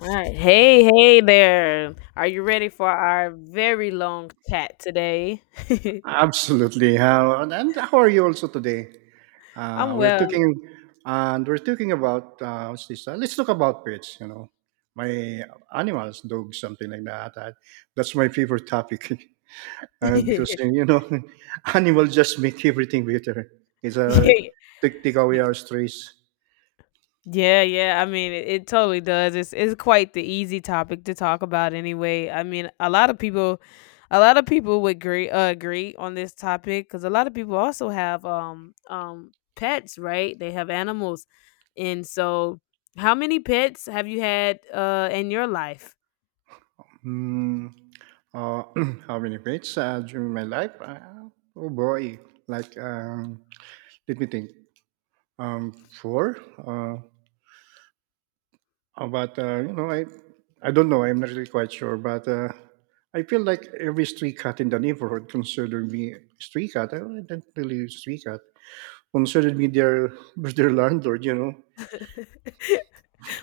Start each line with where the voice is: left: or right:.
left: All right. Hey, hey there. Are you ready for our very long chat today?
right: Absolutely. How and how are you also today? Uh,
left: I'm
right: we're
left: well.
right: talking we're talking about what's this? Let's talk about pets. You know, my animals, dogs, something like that. That's my favorite topic uh, because
left: yeah,
right: uh, you know, animals just make everything better. It's a take away our stress.
left: yeah, yeah. I mean, it totally does. It's quite the easy topic to talk about anyway. I mean, a lot of people would agree agree on this topic cuz a lot of people also have pets, right? They have animals. And so, how many pets have you had in your life?
right: Hmm. uh, how many pets during my life? Oh boy, like let me think. Um, four. Uh, But you know, I don't know. I'm not really quite sure. But I feel like every street cat in the neighborhood considered me street cat. I didn't really street cat. Considered me their their landlord. You know.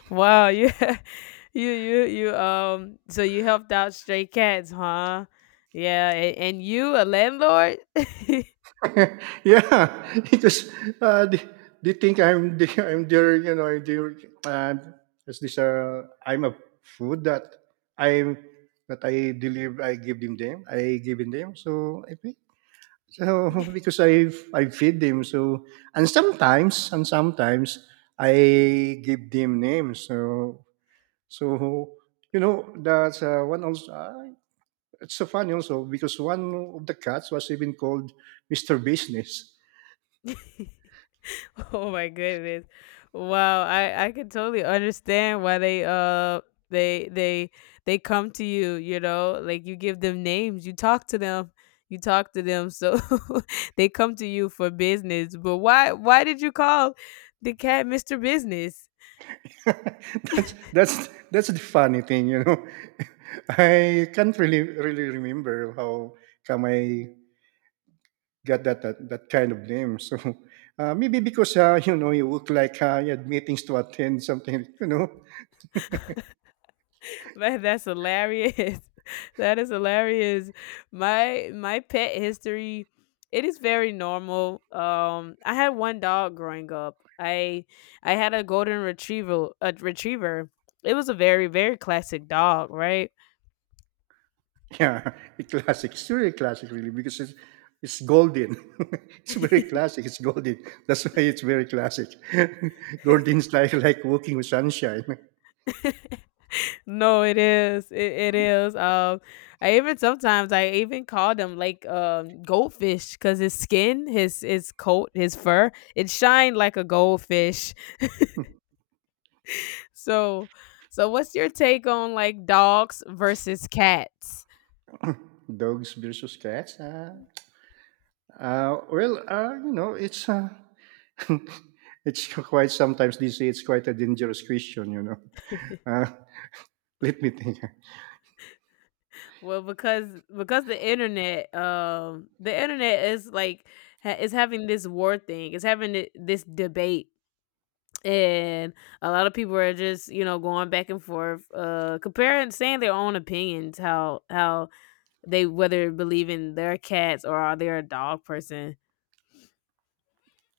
left: Wow, you you so you helped out stray cats, huh? Yeah, and you a landlord?
right: Yeah, because uh, they, they think I'm their, you know, I'm their uh, is this I'm a food that I'm I deliver. I give them them. So I think. So because I feed him, so and sometimes I give them names, so so you know that's one also it's so funny also because one of the cats was even called Mr. Business.
left: Oh my goodness. Wow, I can totally understand why they they they they come to you, you know? Like you give them names, you talk to them, you talk to them. So they come to you for business. But why did you call the cat Mr. Business?
right: that's that's that's the funny thing, you know. I can't really remember how come I got that kind of name. So maybe because you know you look like you had meetings to attend, something you know.
left: Man, that's hilarious. That is hilarious. My pet history, it is very normal. I had one dog growing up. I had a golden retriever. A retriever. It was a very classic dog, right?
right: Yeah, a classic. It's really classic, really, because it's golden. It's very classic. It's golden. That's why it's very classic. Golden's like walking with sunshine.
left: No, it is. It is. I even sometimes I even call them like goldfish because his skin, his coat, his fur, it shined like a goldfish. So, so what's your take on like dogs versus cats?
right: Dogs versus cats. Well, you know, it's it's quite, sometimes they say it's quite a dangerous question. You know, uh, let me think.
left: Well, because the internet is like is having this war thing. It's having this debate, and a lot of people are just you know going back and forth, comparing, saying their own opinions, how they whether believe in their cats or are they a dog person.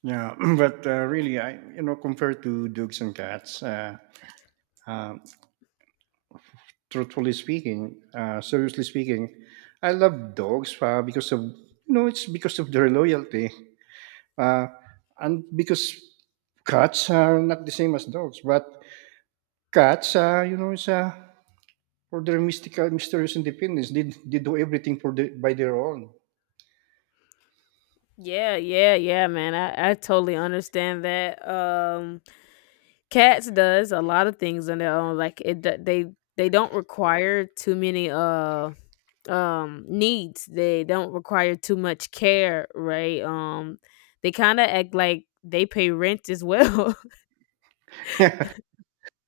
right: Yeah, but really, I, you know, compared to dogs and cats, uh, truthfully speaking, seriously speaking, I love dogs because of, you know, it's because of their loyalty, uh, and because cats are not the same as dogs, but cats, you know, it's for their mystical, mysterious independence. They do everything for the, by their own.
left: Yeah, yeah, yeah, man. I totally understand that. Cats does a lot of things on their own, like, it d they don't require too many, needs, they don't require too much care, right? They kinda act like they pay rent as well.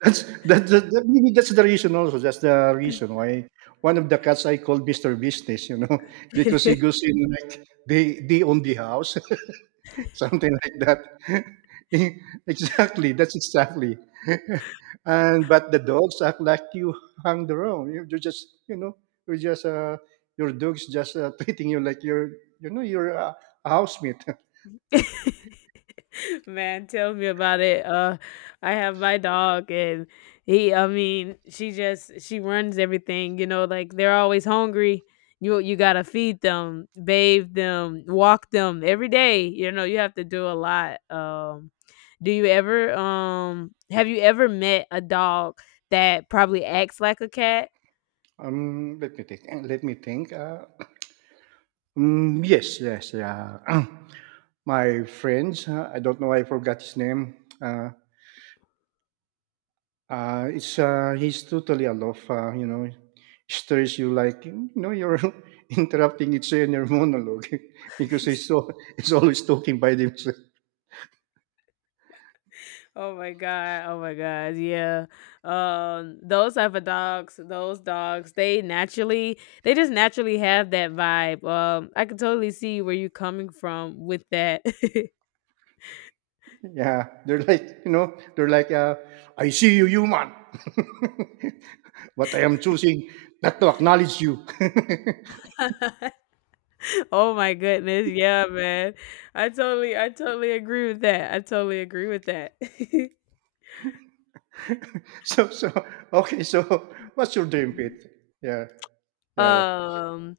right: That maybe that's the reason also, that's the reason why one of the cats I called Mister Business, you know, because he goes in like, "They own the house." Something like that. Exactly, that's exactly. And but the dogs act like you hung the wrong. You just, you know, you're just, your dog's just, treating you like you're, you know, you're a housemate.
left: Man, tell me about it. I have my dog, and he, I mean, she runs everything. You know, like they're always hungry. You gotta feed them, bathe them, walk them every day. You know, you have to do a lot. Do you ever have you ever met a dog that probably acts like a cat?
right: Um, let me think, let me think, mm, yes, yes, yeah. My friends, I don't know, I forgot his name. Uh, it's He's totally aloof. You know, stares you like, you know, you're interrupting each in your monologue because he's so he's always talking by themselves.
left: Oh my god. Oh my god. Yeah. Those type of dogs, those dogs, they naturally they just naturally have that vibe. I can totally see where you're coming from with that.
right: Yeah, they're like, you know, they're like I see you, human, but I am choosing not to acknowledge you.
left: oh my goodness. Yeah, man. I totally agree with that. I totally agree with that.
right: So so okay, so what's your dream, Pete? Yeah, yeah.
left: Um,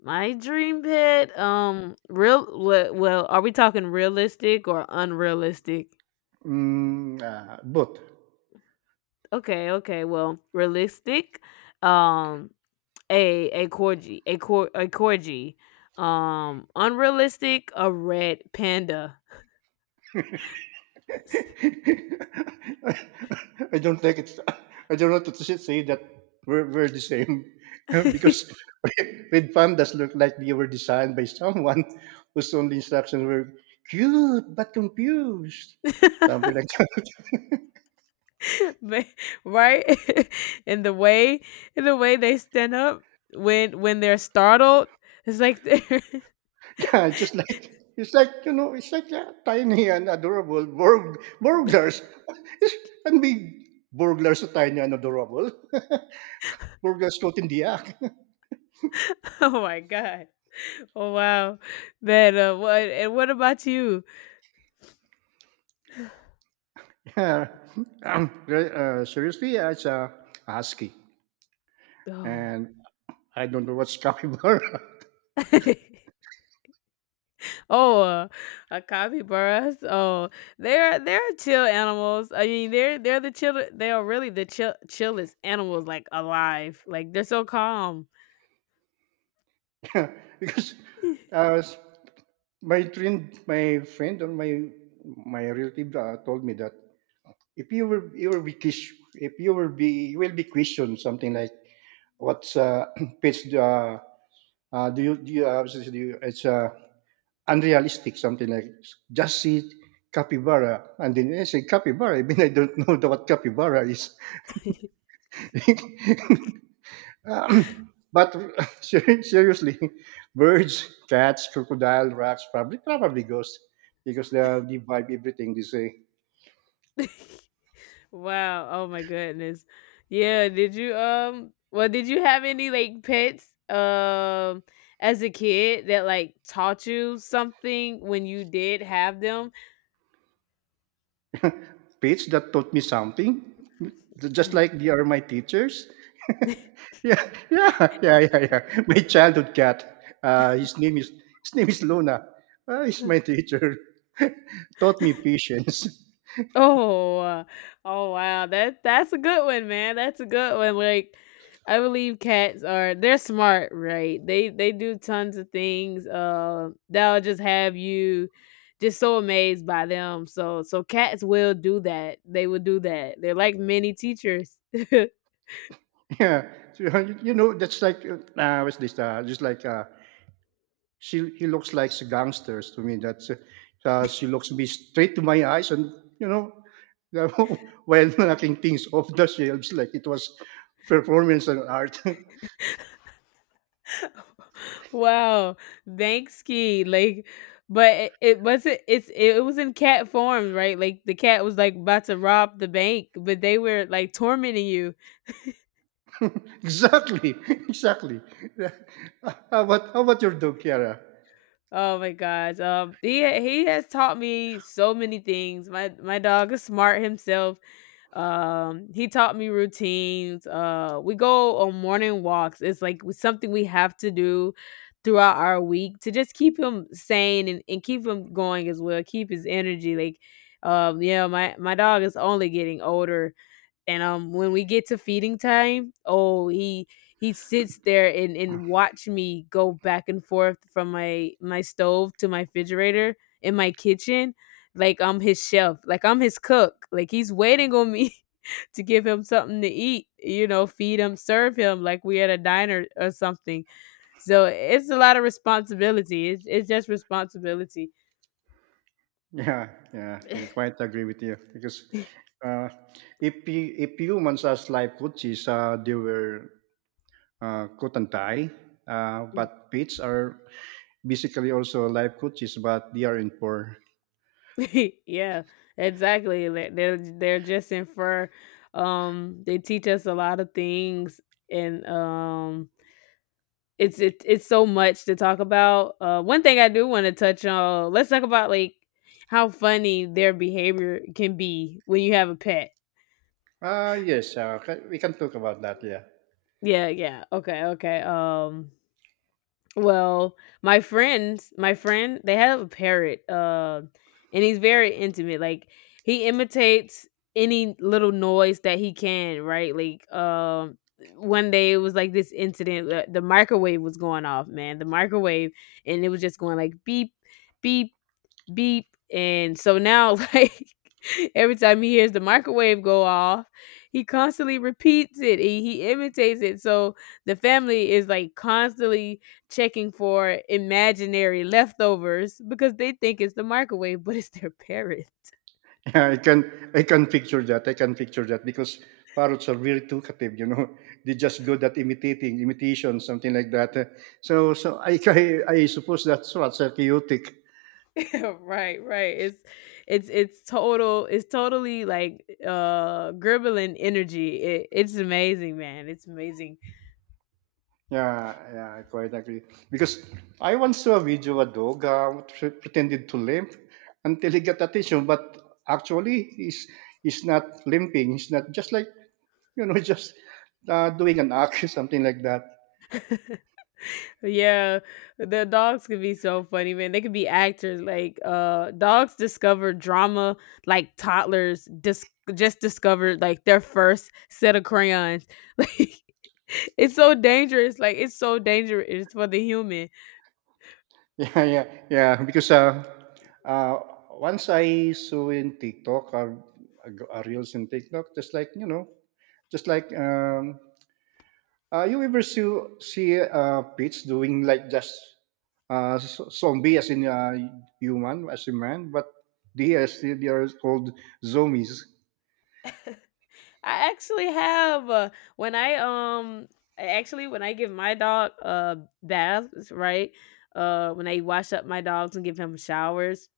left: my dream pet. Well, are we talking realistic or unrealistic?
right: Mm, both.
left: Okay, okay. Well, realistic. Um, a corgi. Unrealistic. A red panda.
right: I don't like it. I don't want to say that we're the same because red pandas look like they were designed by someone whose only instructions were cute but confused, something like that.
left: Ma- right? and the way, and the way they stand up when they're startled, it's like they're.
right: Yeah, just like it's like, you know, it's like a tiny and adorable burglars. It's, and big burglars so tiny and adorable. Burglars caught in the act.
left: oh my god! Oh wow, man. What about you?
right: Uh, seriously, it's a husky,
left: Oh.
right: and I don't know what's capybara.
left: Oh, uh, a capybaras. Oh, they're chill animals. I mean, They are really the chillest animals like alive. Like they're so calm.
right: Because uh, my friend or my relative told me that if you will you will be ques- if you will be you will be questioned something like what's pets do, do you, it's unrealistic something like just see capybara and then I say capybara. I mean I don't know what capybara is. But seriously, birds, cats, crocodile, rocks, probably ghosts because they vibe everything. They say
left: wow. Oh my goodness. Yeah. Did you um? Well, did you have any like pets as a kid that like taught you something when you did have them?
right: pets that taught me something, just like they are my teachers. Yeah, yeah, yeah, yeah, yeah. My childhood cat. His name is Luna. He's my teacher. Taught me patience.
left: Oh, uh, oh wow, that's a good one, man. That's a good one. Like, I believe cats are they're smart, right? They do tons of things. That'll just have you just so amazed by them. So so cats will do that. They will do that. They're like mini teachers.
right: Yeah, so, you know that's like what's this? Just like she he looks like a gangsters to me. That's she looks me straight to my eyes, and you know, while knocking things off the shelves like it was performance and art.
left: wow, thanks, Ski. Like, but it wasn't. It was in cat form, right? Like the cat was like about to rob the bank, but they were like tormenting you.
right: Exactly, exactly. Yeah. How about how about your dog, Kiara?
left: Oh my gosh. He has taught me so many things. My dog is smart himself. He taught me routines. We go on morning walks. It's like something we have to do throughout our week to just keep him sane and keep him going as well. Keep his energy like yeah, my dog is only getting older and when we get to feeding time, oh, he sits there and watch me go back and forth from my stove to my refrigerator in my kitchen like I'm his chef, like I'm his cook. Like he's waiting on me to give him something to eat, you know, feed him, serve him like we at a diner or something. So it's a lot of responsibility. It's just responsibility.
right: Yeah, yeah, I quite agree with you because uh, if you, if humans as live coaches, they were coat and tie, but pets are basically also live coaches, but they are in poor.
left: yeah, exactly. Like, they're just in fur. They teach us a lot of things, and it's so much to talk about. One thing I do want to touch on. Let's talk about like how funny their behavior can be when you have a pet.
right: Ah, yes, ca we can talk about that, yeah.
left: Yeah, yeah. Okay, okay. Well, my friend, they have a parrot, and he's very intimate. Like he imitates any little noise that he can, right? Like one day it was like this incident, the microwave was going off, man. The microwave and it was just going like beep, beep, beep. And so now, like, every time he hears the microwave go off, he constantly repeats it. He imitates it. So the family is like constantly checking for imaginary leftovers because they think it's the microwave, but it's their parent.
right: Yeah, I can picture that, I can picture that because parrots are really talkative, you know. They're just good at imitating, imitation, something like that. So I I suppose that's what's therapeutic.
left: right, right. It's totally like Gremlin energy. It's amazing, man. It's amazing.
right: Yeah, yeah, I quite agree. Because I once saw a video of a dog pretended to limp until he got attention, but actually he's not limping. He's not just like you know just doing an act, something like that.
left: Yeah, the dogs could be so funny, man. They could be actors. Like, dogs discover drama like toddlers just discovered like their first set of crayons. Like, it's so dangerous. Like, it's so dangerous for the human.
right: Yeah, yeah, yeah. Because uh, once I saw in TikTok, a reels in TikTok, just like you know, just like you ever see see pits doing like just zombie as in human as in man, but they are still they are called zombies.
left: I actually have uh, when I um I actually when I give my dog baths, right? When I wash up my dogs and give him showers,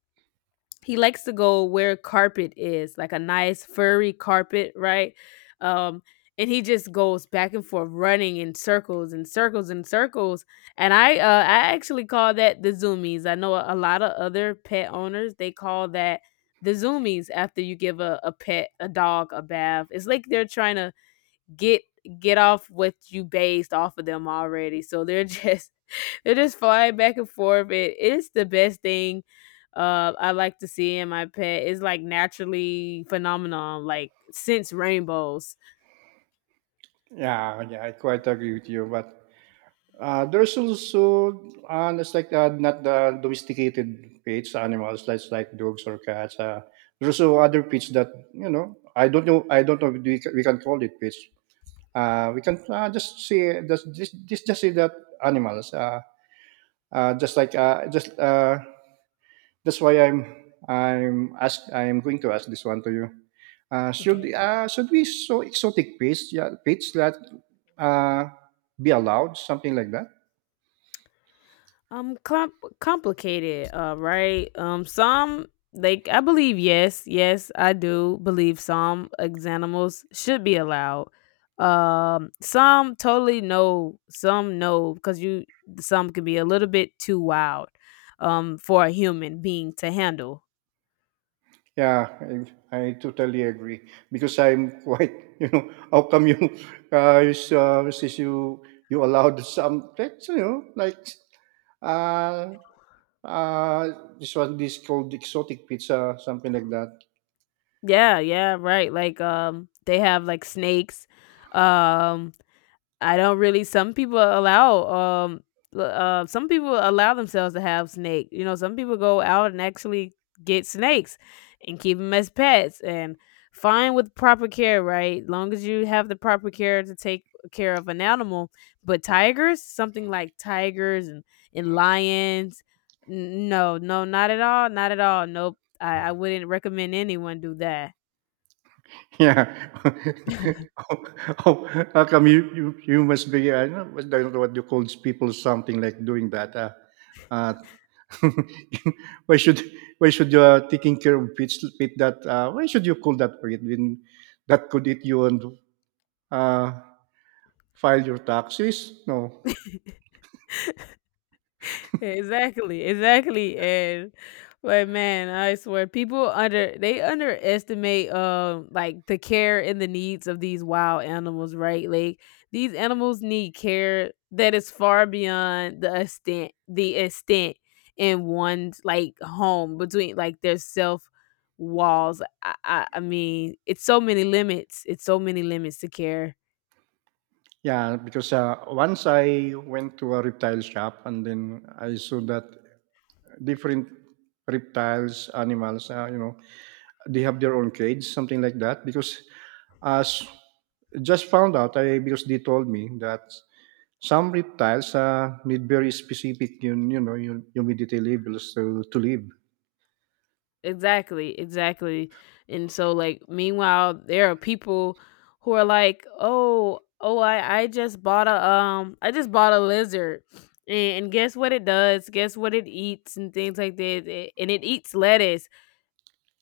left: he likes to go where carpet is, like a nice furry carpet, right? Um, and he just goes back and forth running in circles and circles and circles. And I actually call that the zoomies. I know a lot of other pet owners, they call that the zoomies after you give a pet, a dog, a bath. It's like they're trying to get get off what you based off of them already. So they're just they're just flying back and forth. It is the best thing I like to see in my pet. It's like naturally phenomenon, like since rainbows.
right: Yeah, yeah, I quite agree with you. But there's also, and it's like not the domesticated pets, animals, like dogs or cats. There's also other pets that you know. I don't know. I don't know. If we, can, we can call it pets. We can just say just say that animals. Just like just That's why I'm going to ask this one to you.
left: Okay.
right: Should we so exotic pets? Yeah, pets that uh, be allowed something like that.
left: um com- complicated right, some like I believe yes, yes I do believe some animals should be allowed. Some totally no, some no because you some can be a little bit too wild for a human being to handle.
right: Yeah, I totally agree because I'm quite, you know, how come you, since you allowed some that's you know like uh uh this one this called exotic pizza something like that.
left: Yeah, yeah, right, like they have like snakes. um I don't really. Some people allow themselves to have snake. You know, some people go out and actually get snakes and keep them as pets and fine with proper care, right? Long as you have the proper care to take care of an animal. But tigers, something like tigers and lions, no, no, not at all, not at all. Nope. I wouldn't recommend anyone do that.
right: Yeah, how, how, how come you you you must be I don't know what I don't know what you call people something like doing that. Uh, why should why should you taking care of pits pit that why should you call that pit when that could eat you and uh, file your taxes? No.
left: Exactly, exactly, and but man, I swear people under they underestimate like the care and the needs of these wild animals, right? Like these animals need care that is far beyond the extent in one's like home between like their self walls. I mean, it's so many limits. It's so many limits to care.
right: Yeah, because once I went to a reptile shop and then I saw that different reptiles, animals, you know, they have their own cage, something like that. Because as just found out, I because they told me that some reptiles need very specific, you know, humidity levels to live.
left: Exactly, exactly. And so like meanwhile there are people who are like, "Oh, oh I just bought a I just bought a lizard." And guess what it does? Guess what it eats and things like that. And it eats lettuce.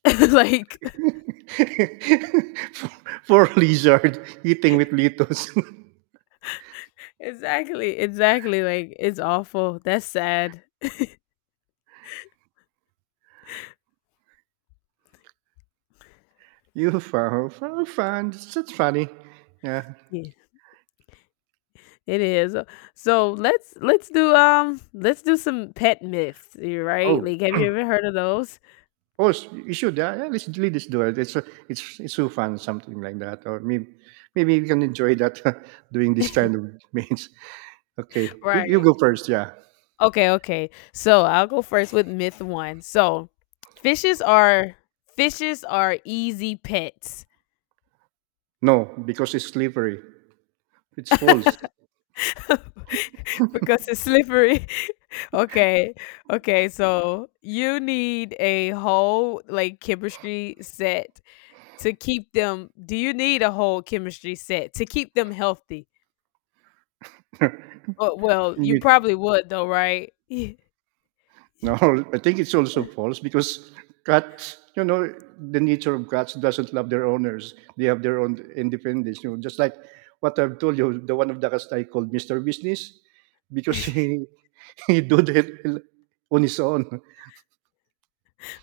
left: like
right: for, for lizard eating with litos.
left: exactly, exactly. Like it's awful. That's sad.
right: You found, found, that's funny. Yeah.
left: Yeah. It is. So let's do let's do some pet myths, you right?
right: Oh,
left: Like have you ever heard of those?
right: you should. Yeah, let's, let this do it. It's, it's so fun, something like that. Or maybe, maybe you can enjoy that doing this kind of means. Okay, you
left: Right.
right: go first. Yeah.
left: Okay, okay. So I'll go first with myth one. So fishes are fishes are easy pets.
right: No, because it's slippery. It's false.
left: because it's slippery. okay, okay. So you need a whole like chemistry set to keep them. Do you need a whole chemistry set to keep them healthy? Well, well you probably would though, right?
right: No, I think it's also false because cats, you know, the nature of cats doesn't love their owners. They have their own independence. You know, just like what I've told you, the one of the cats I called Mister Business because he he do that on his own.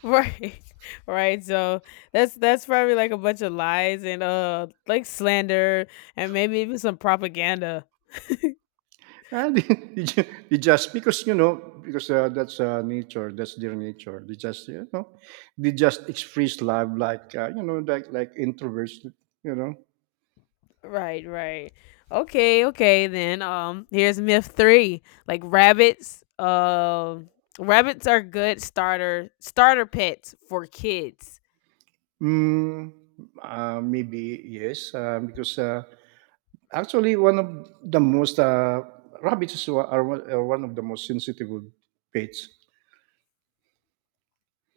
left: Right. Right. So that's probably like a bunch of lies and like slander and maybe even some propaganda.
right: And he just because you know because that's nature, that's their nature. They just you know they just express love like you know like introverts. You know,
left: Right, right. Okay, okay then. Here's myth 3. Like rabbits, rabbits are good starter pets for kids.
right: mm, maybe yes because. Actually, one of the most rabbits are one of the most sensitive of pets.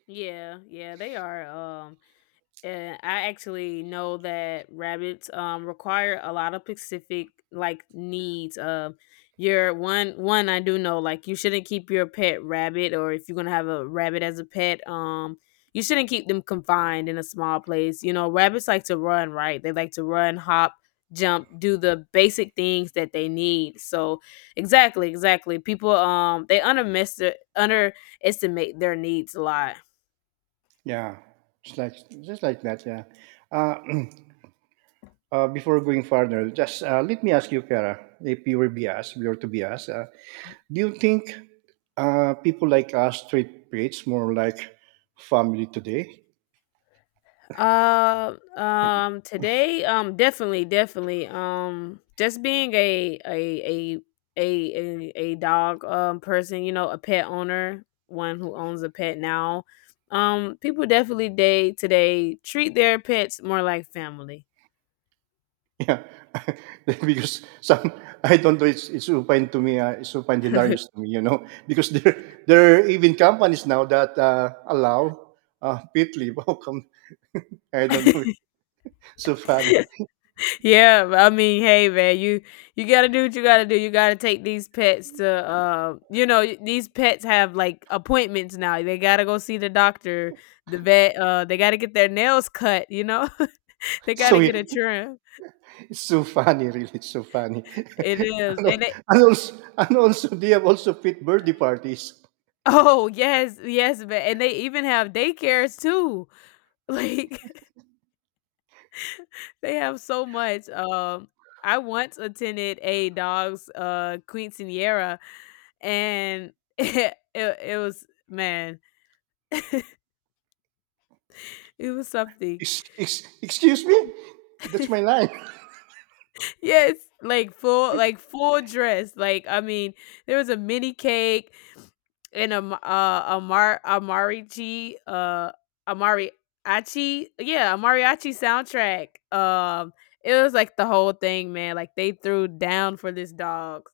left: Yeah, yeah, they are. I actually know that rabbits require a lot of specific like needs. Your one I do know like you shouldn't keep your pet rabbit, or if you're gonna have a rabbit as a pet, you shouldn't keep them confined in a small place. You know, rabbits like to run, right? They like to run, hop, jump, do the basic things that they need. So exactly, exactly. People they underestimate their needs a lot.
right: Yeah, just like just like that. Yeah. Uh, before going further, just let me ask you, Kara, if you were be asked, we were to be asked, do you think people like us treat pets more like family today?
left: Today, definitely, definitely, just being a dog person, you know, a pet owner, one who owns a pet now, people definitely day today treat their pets more like family.
right: Yeah, because some I don't know. It's supine to me. It's supine hilarious to me, you know, because there are even companies now that allow pit leave. How come? I don't know. It's so funny.
left: Yeah, I mean, hey man, you gotta do what you gotta do. You gotta take these pets to, these pets have like appointments now. They gotta go see the doctor, the vet. They gotta get their nails cut. They gotta
right: So it-
left: get a trim.
right: it's so funny, really. It's so funny.
left: It is, and they.
right: And also, they have also pit birthday parties.
left: Oh yes, yes, man, and they even have daycares too. Like they have so much. I once attended a dog's quinceanera, and it was man. It was something.
right: Excuse me, that's my line.
left: Yes, like full dress. Like I mean, there was a mini cake and a m- amar amarichi amari achi yeah a mariachi soundtrack. It was like the whole thing, man. Like they threw down for this dog.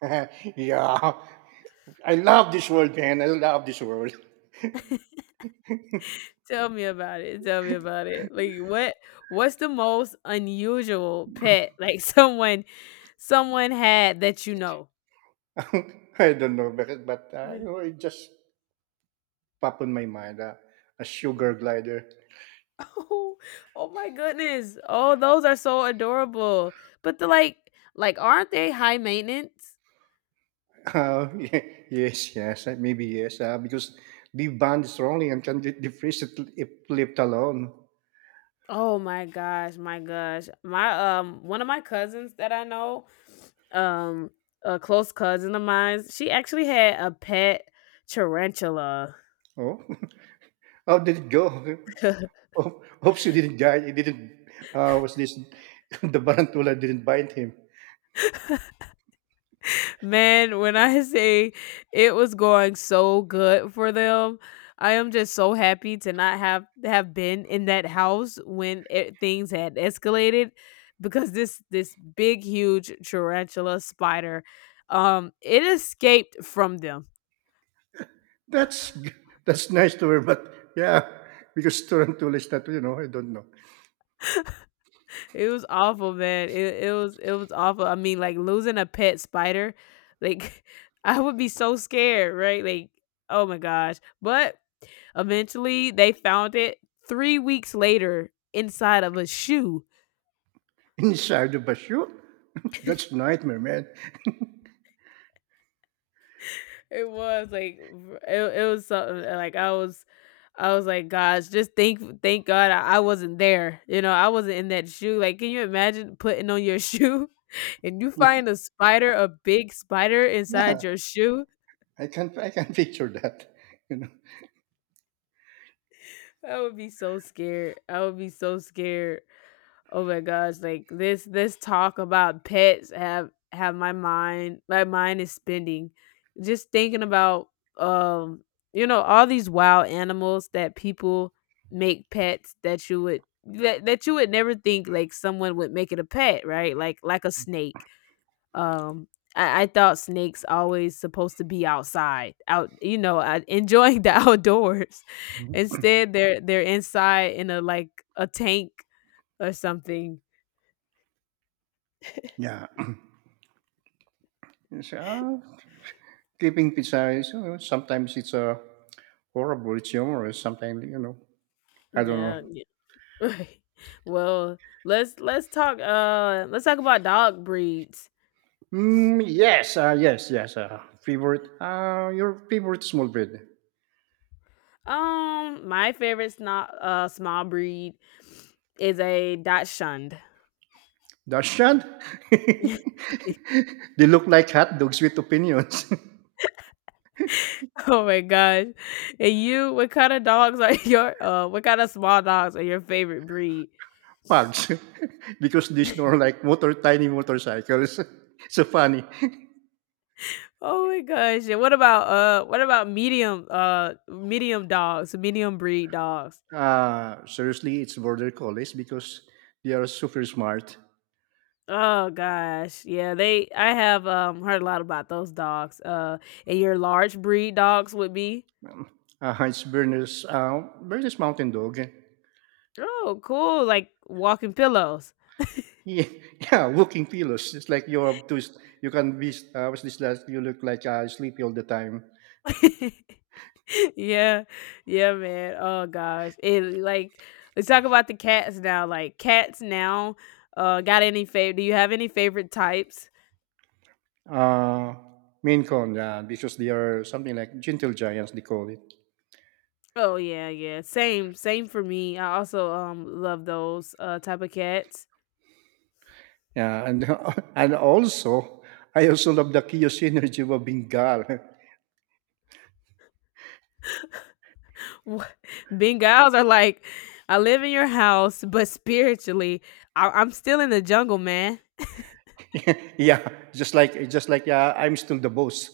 right: Yeah, I love this world, man. I love this world.
left: Tell me about it. Tell me about it. Like what? What's the most unusual pet like someone had that you know?
right: I don't know bakit, but you know, it just popped on my mind a sugar glider.
left: Oh, oh my goodness. Oh, those are so adorable. But the like aren't they high maintenance?
right: Yes, yes, maybe yes, because the band is rolling and can defreeze it if left alone.
left: Oh my gosh, my gosh. My one of my cousins that I know, um, a close cousin of mine, she actually had a pet tarantula.
right: Oh, how did it go? Hopes you didn't die. It didn't. Was this the tarantula didn't bite him?
left: Man, when I say it was going so good for them, I am just so happy to not have been in that house when it, things had escalated, because this big huge tarantula spider it escaped from them.
right: That's g- that's nice to her, but yeah, because tarantula is not. You know, I don't know.
left: It was awful, man. It was awful. I mean, like losing a pet spider, like I would be so scared, right? Like, oh my gosh. But eventually they found it three weeks later inside of a shoe.
right: Inside the basho. That's nightmare, man.
left: It was like it was something like I was like, gosh, just thank God I wasn't there. You know, I wasn't in that shoe. Like, can you imagine putting on your shoe and you find a spider, a big spider inside
right: Yeah.
left: your shoe?
right: I can picture that. You know.
left: I would be so scared. I would be so scared. Oh my gosh, like this talk about pets have my mind is spinning just thinking about um, you know, all these wild animals that people make pets that you would that you would never think like someone would make it a pet, right? Like a snake, um, I thought snakes always supposed to be outside, out you know, enjoying the outdoors.
right: Mhm.
left: Instead, they're inside in a like a tank or something.
right: Yeah. You say, "Ah, keeping pizza is, you know, sometimes it's horrible, it's humorous. Sometimes, you know, I don't know.
left: Yeah, yeah. Right. Well, let's talk about dog breeds.
right: Mm, yes, yes, yes. Favorite, your favorite small bread,
left: Um, my favorite sno small breed is a Dachshund.
right: Dachshund. They look like hot dogs with opinions.
left: Oh my gosh. And you what kind of dogs are your what kind of small dogs are your favorite breed?
right: Pugs, because they snore like motor tiny motorcycles. So funny.
left: Oh my gosh. And what about medium dogs, medium breed dogs?
right: Seriously, it's border collies because they are super smart.
left: Oh gosh. Yeah, they I have heard a lot about those dogs. Uh, and your large breed dogs would be
right: Heinz Berners, Berners Mountain Dog.
left: oh cool, like walking pillows.
right: Yeah, yeah, walking pillows. It's like you're too, you can be, what's this last, you look like sleepy all the time.
left: yeah. Yeah, man. Oh gosh. And like let's talk about the cats now. Like cats now, got any favorite do you have any favorite types?
right: Uh, Maine Coon, yeah, because they are something like gentle giants, they call it.
left: Oh yeah, yeah. Same, same for me. I also love those type of cats.
right: Yeah, and and also, I also love the Kiyo's energy of Bengal.
left: Wha- Bengals are like, I live in your house, but spiritually, I'm still in the jungle, man.
right: Yeah, just like, yeah, I'm still the boss.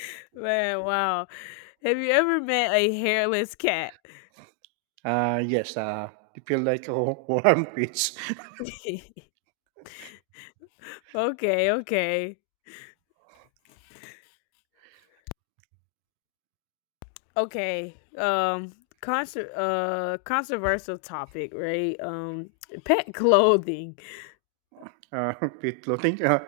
left: Man, wow. Have you ever met a hairless cat?
right: Yes, they feel like a warm pits.
left: okay, okay, okay. Controversial topic, right? Pet clothing.
right: Uh, free floating.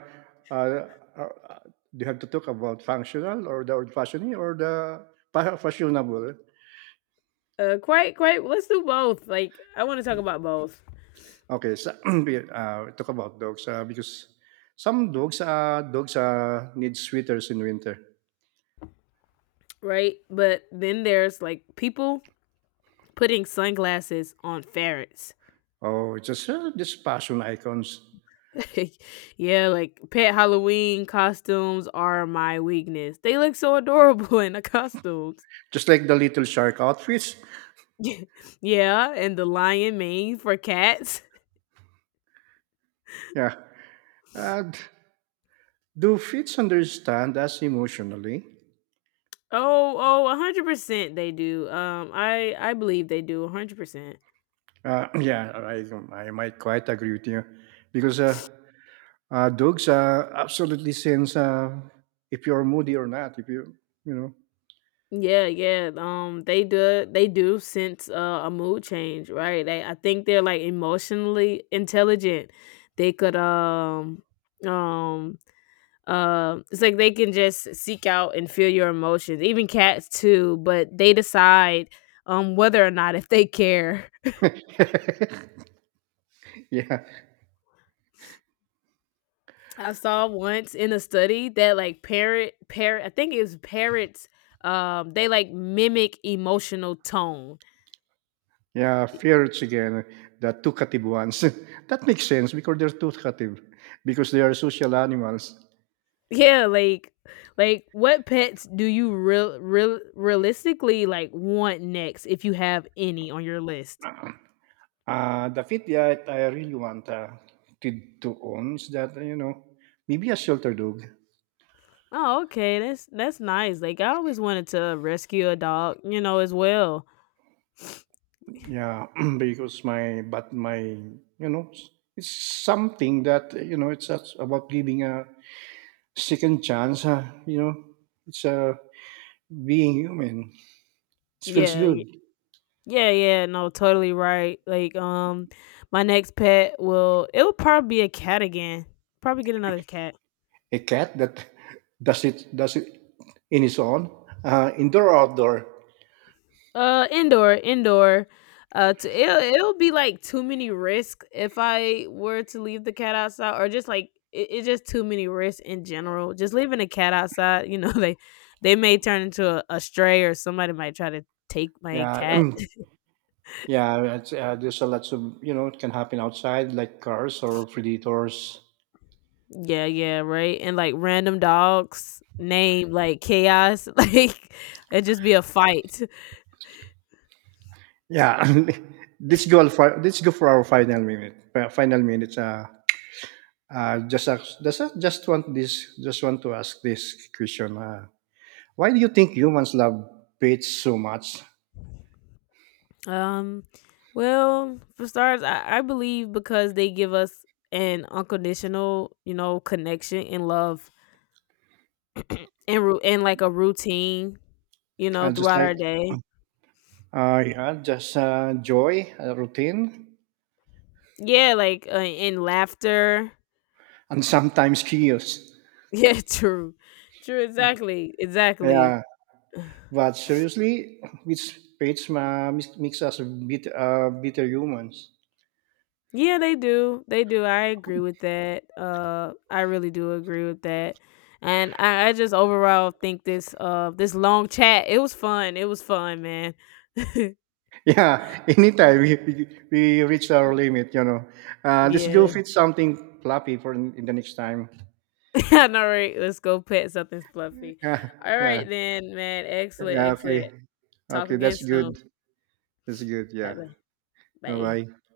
right: uh, uh, uh, do you have to talk about functional or the old fashioned or the fashionable?
left: Quite, quite. Let's do both. Like, I want to talk about both.
right: Okay, so we talk about dogs because some dogs need sweaters in winter.
left: Right? But then there's like people putting sunglasses on ferrets.
right: Oh, just fashion icons,
left: yeah, like pet Halloween costumes are my weakness. They look so adorable in the costumes.
right: just like the little shark outfits.
left: yeah, and the lion mane for cats.
right: Yeah. Uh, do fits understand us emotionally?
left: Oh, oh, 100% they do. Um, I believe they do 100%.
right: Yeah, I might quite agree with you because. Dogs, absolutely sense if you're moody or not. If you, you know,
left: Yeah, yeah. They do. They do sense a mood change, right? They, I think they're like emotionally intelligent. They could, um, it's like they can just seek out and feel your emotions. Even cats too, but they decide, whether or not if they care.
right: yeah,
left: I saw once in a study that like parrot, parrot. I think it was parrots. They like mimic emotional tone.
right: yeah, ferrets again, the talkative ones. That makes sense because they're talkative, because they are social animals.
left: Yeah, like what pets do you realistically like want next if you have any on your list?
right: The fit that I really want to own is that, you know, maybe a shelter dog.
left: Oh, okay. That's nice. Like I always wanted to rescue a dog, you know, as well.
right: Yeah, because my but my, you know, it's something that you know it's just about giving a second chance, you know, it's being human. It feels
left: Yeah,
right: good.
left: y- yeah, yeah. No, totally right. Like, my next pet will it'll probably be a cat again. Probably get another cat.
right: A cat that does it in its own, indoor or outdoor.
left: Indoor, indoor. It'll, it'll be like too many risks if I were to leave the cat outside, or just like it, it's just too many risks in general. Just leaving a cat outside, you know, they may turn into a stray, or somebody might try to take my
right: Yeah,
left: cat.
right: yeah. It's, there's a lots of you know it can happen outside, like cars or predators.
left: Yeah, yeah, right. And like random dogs name like chaos, like it'd just be a fight.
right: Yeah, let's go for our final minute. Uh, final minutes. Just want this. Just want to ask this question. Why do you think humans love pets so much?
left: Um, well, for starters, I believe because they give us an unconditional, you know, connection and love and like a routine, you know,
right: I just
left: throughout
right: like,
left: our day.
right: yeah, just joy, routine,
left: Yeah, like in laughter.
right: and sometimes chaos.
left: Yeah, true, true, exactly, exactly.
right: Yeah, but seriously, which page makes us bit, bitter humans.
left: Yeah, they do. They do. I agree with that. I really do agree with that. And I just overall think this this long chat. It was fun. It was fun, man.
right: Yeah, anytime we reach our limit, you know. Let's go
left: Yeah.
right: fit something fluffy for in the next time.
left: I know, right? Let's go pet something fluffy.
right: Yeah, yeah,
left: Alright then, man. Excellent,
right: yeah, okay.
left: excellent. Talk
right: Okay,
left: again
right: that's
left: soon.
right: good. That's good,
left: Bye
right: yeah.
left: bye.
right: Bye
left: Bye.
right: bye.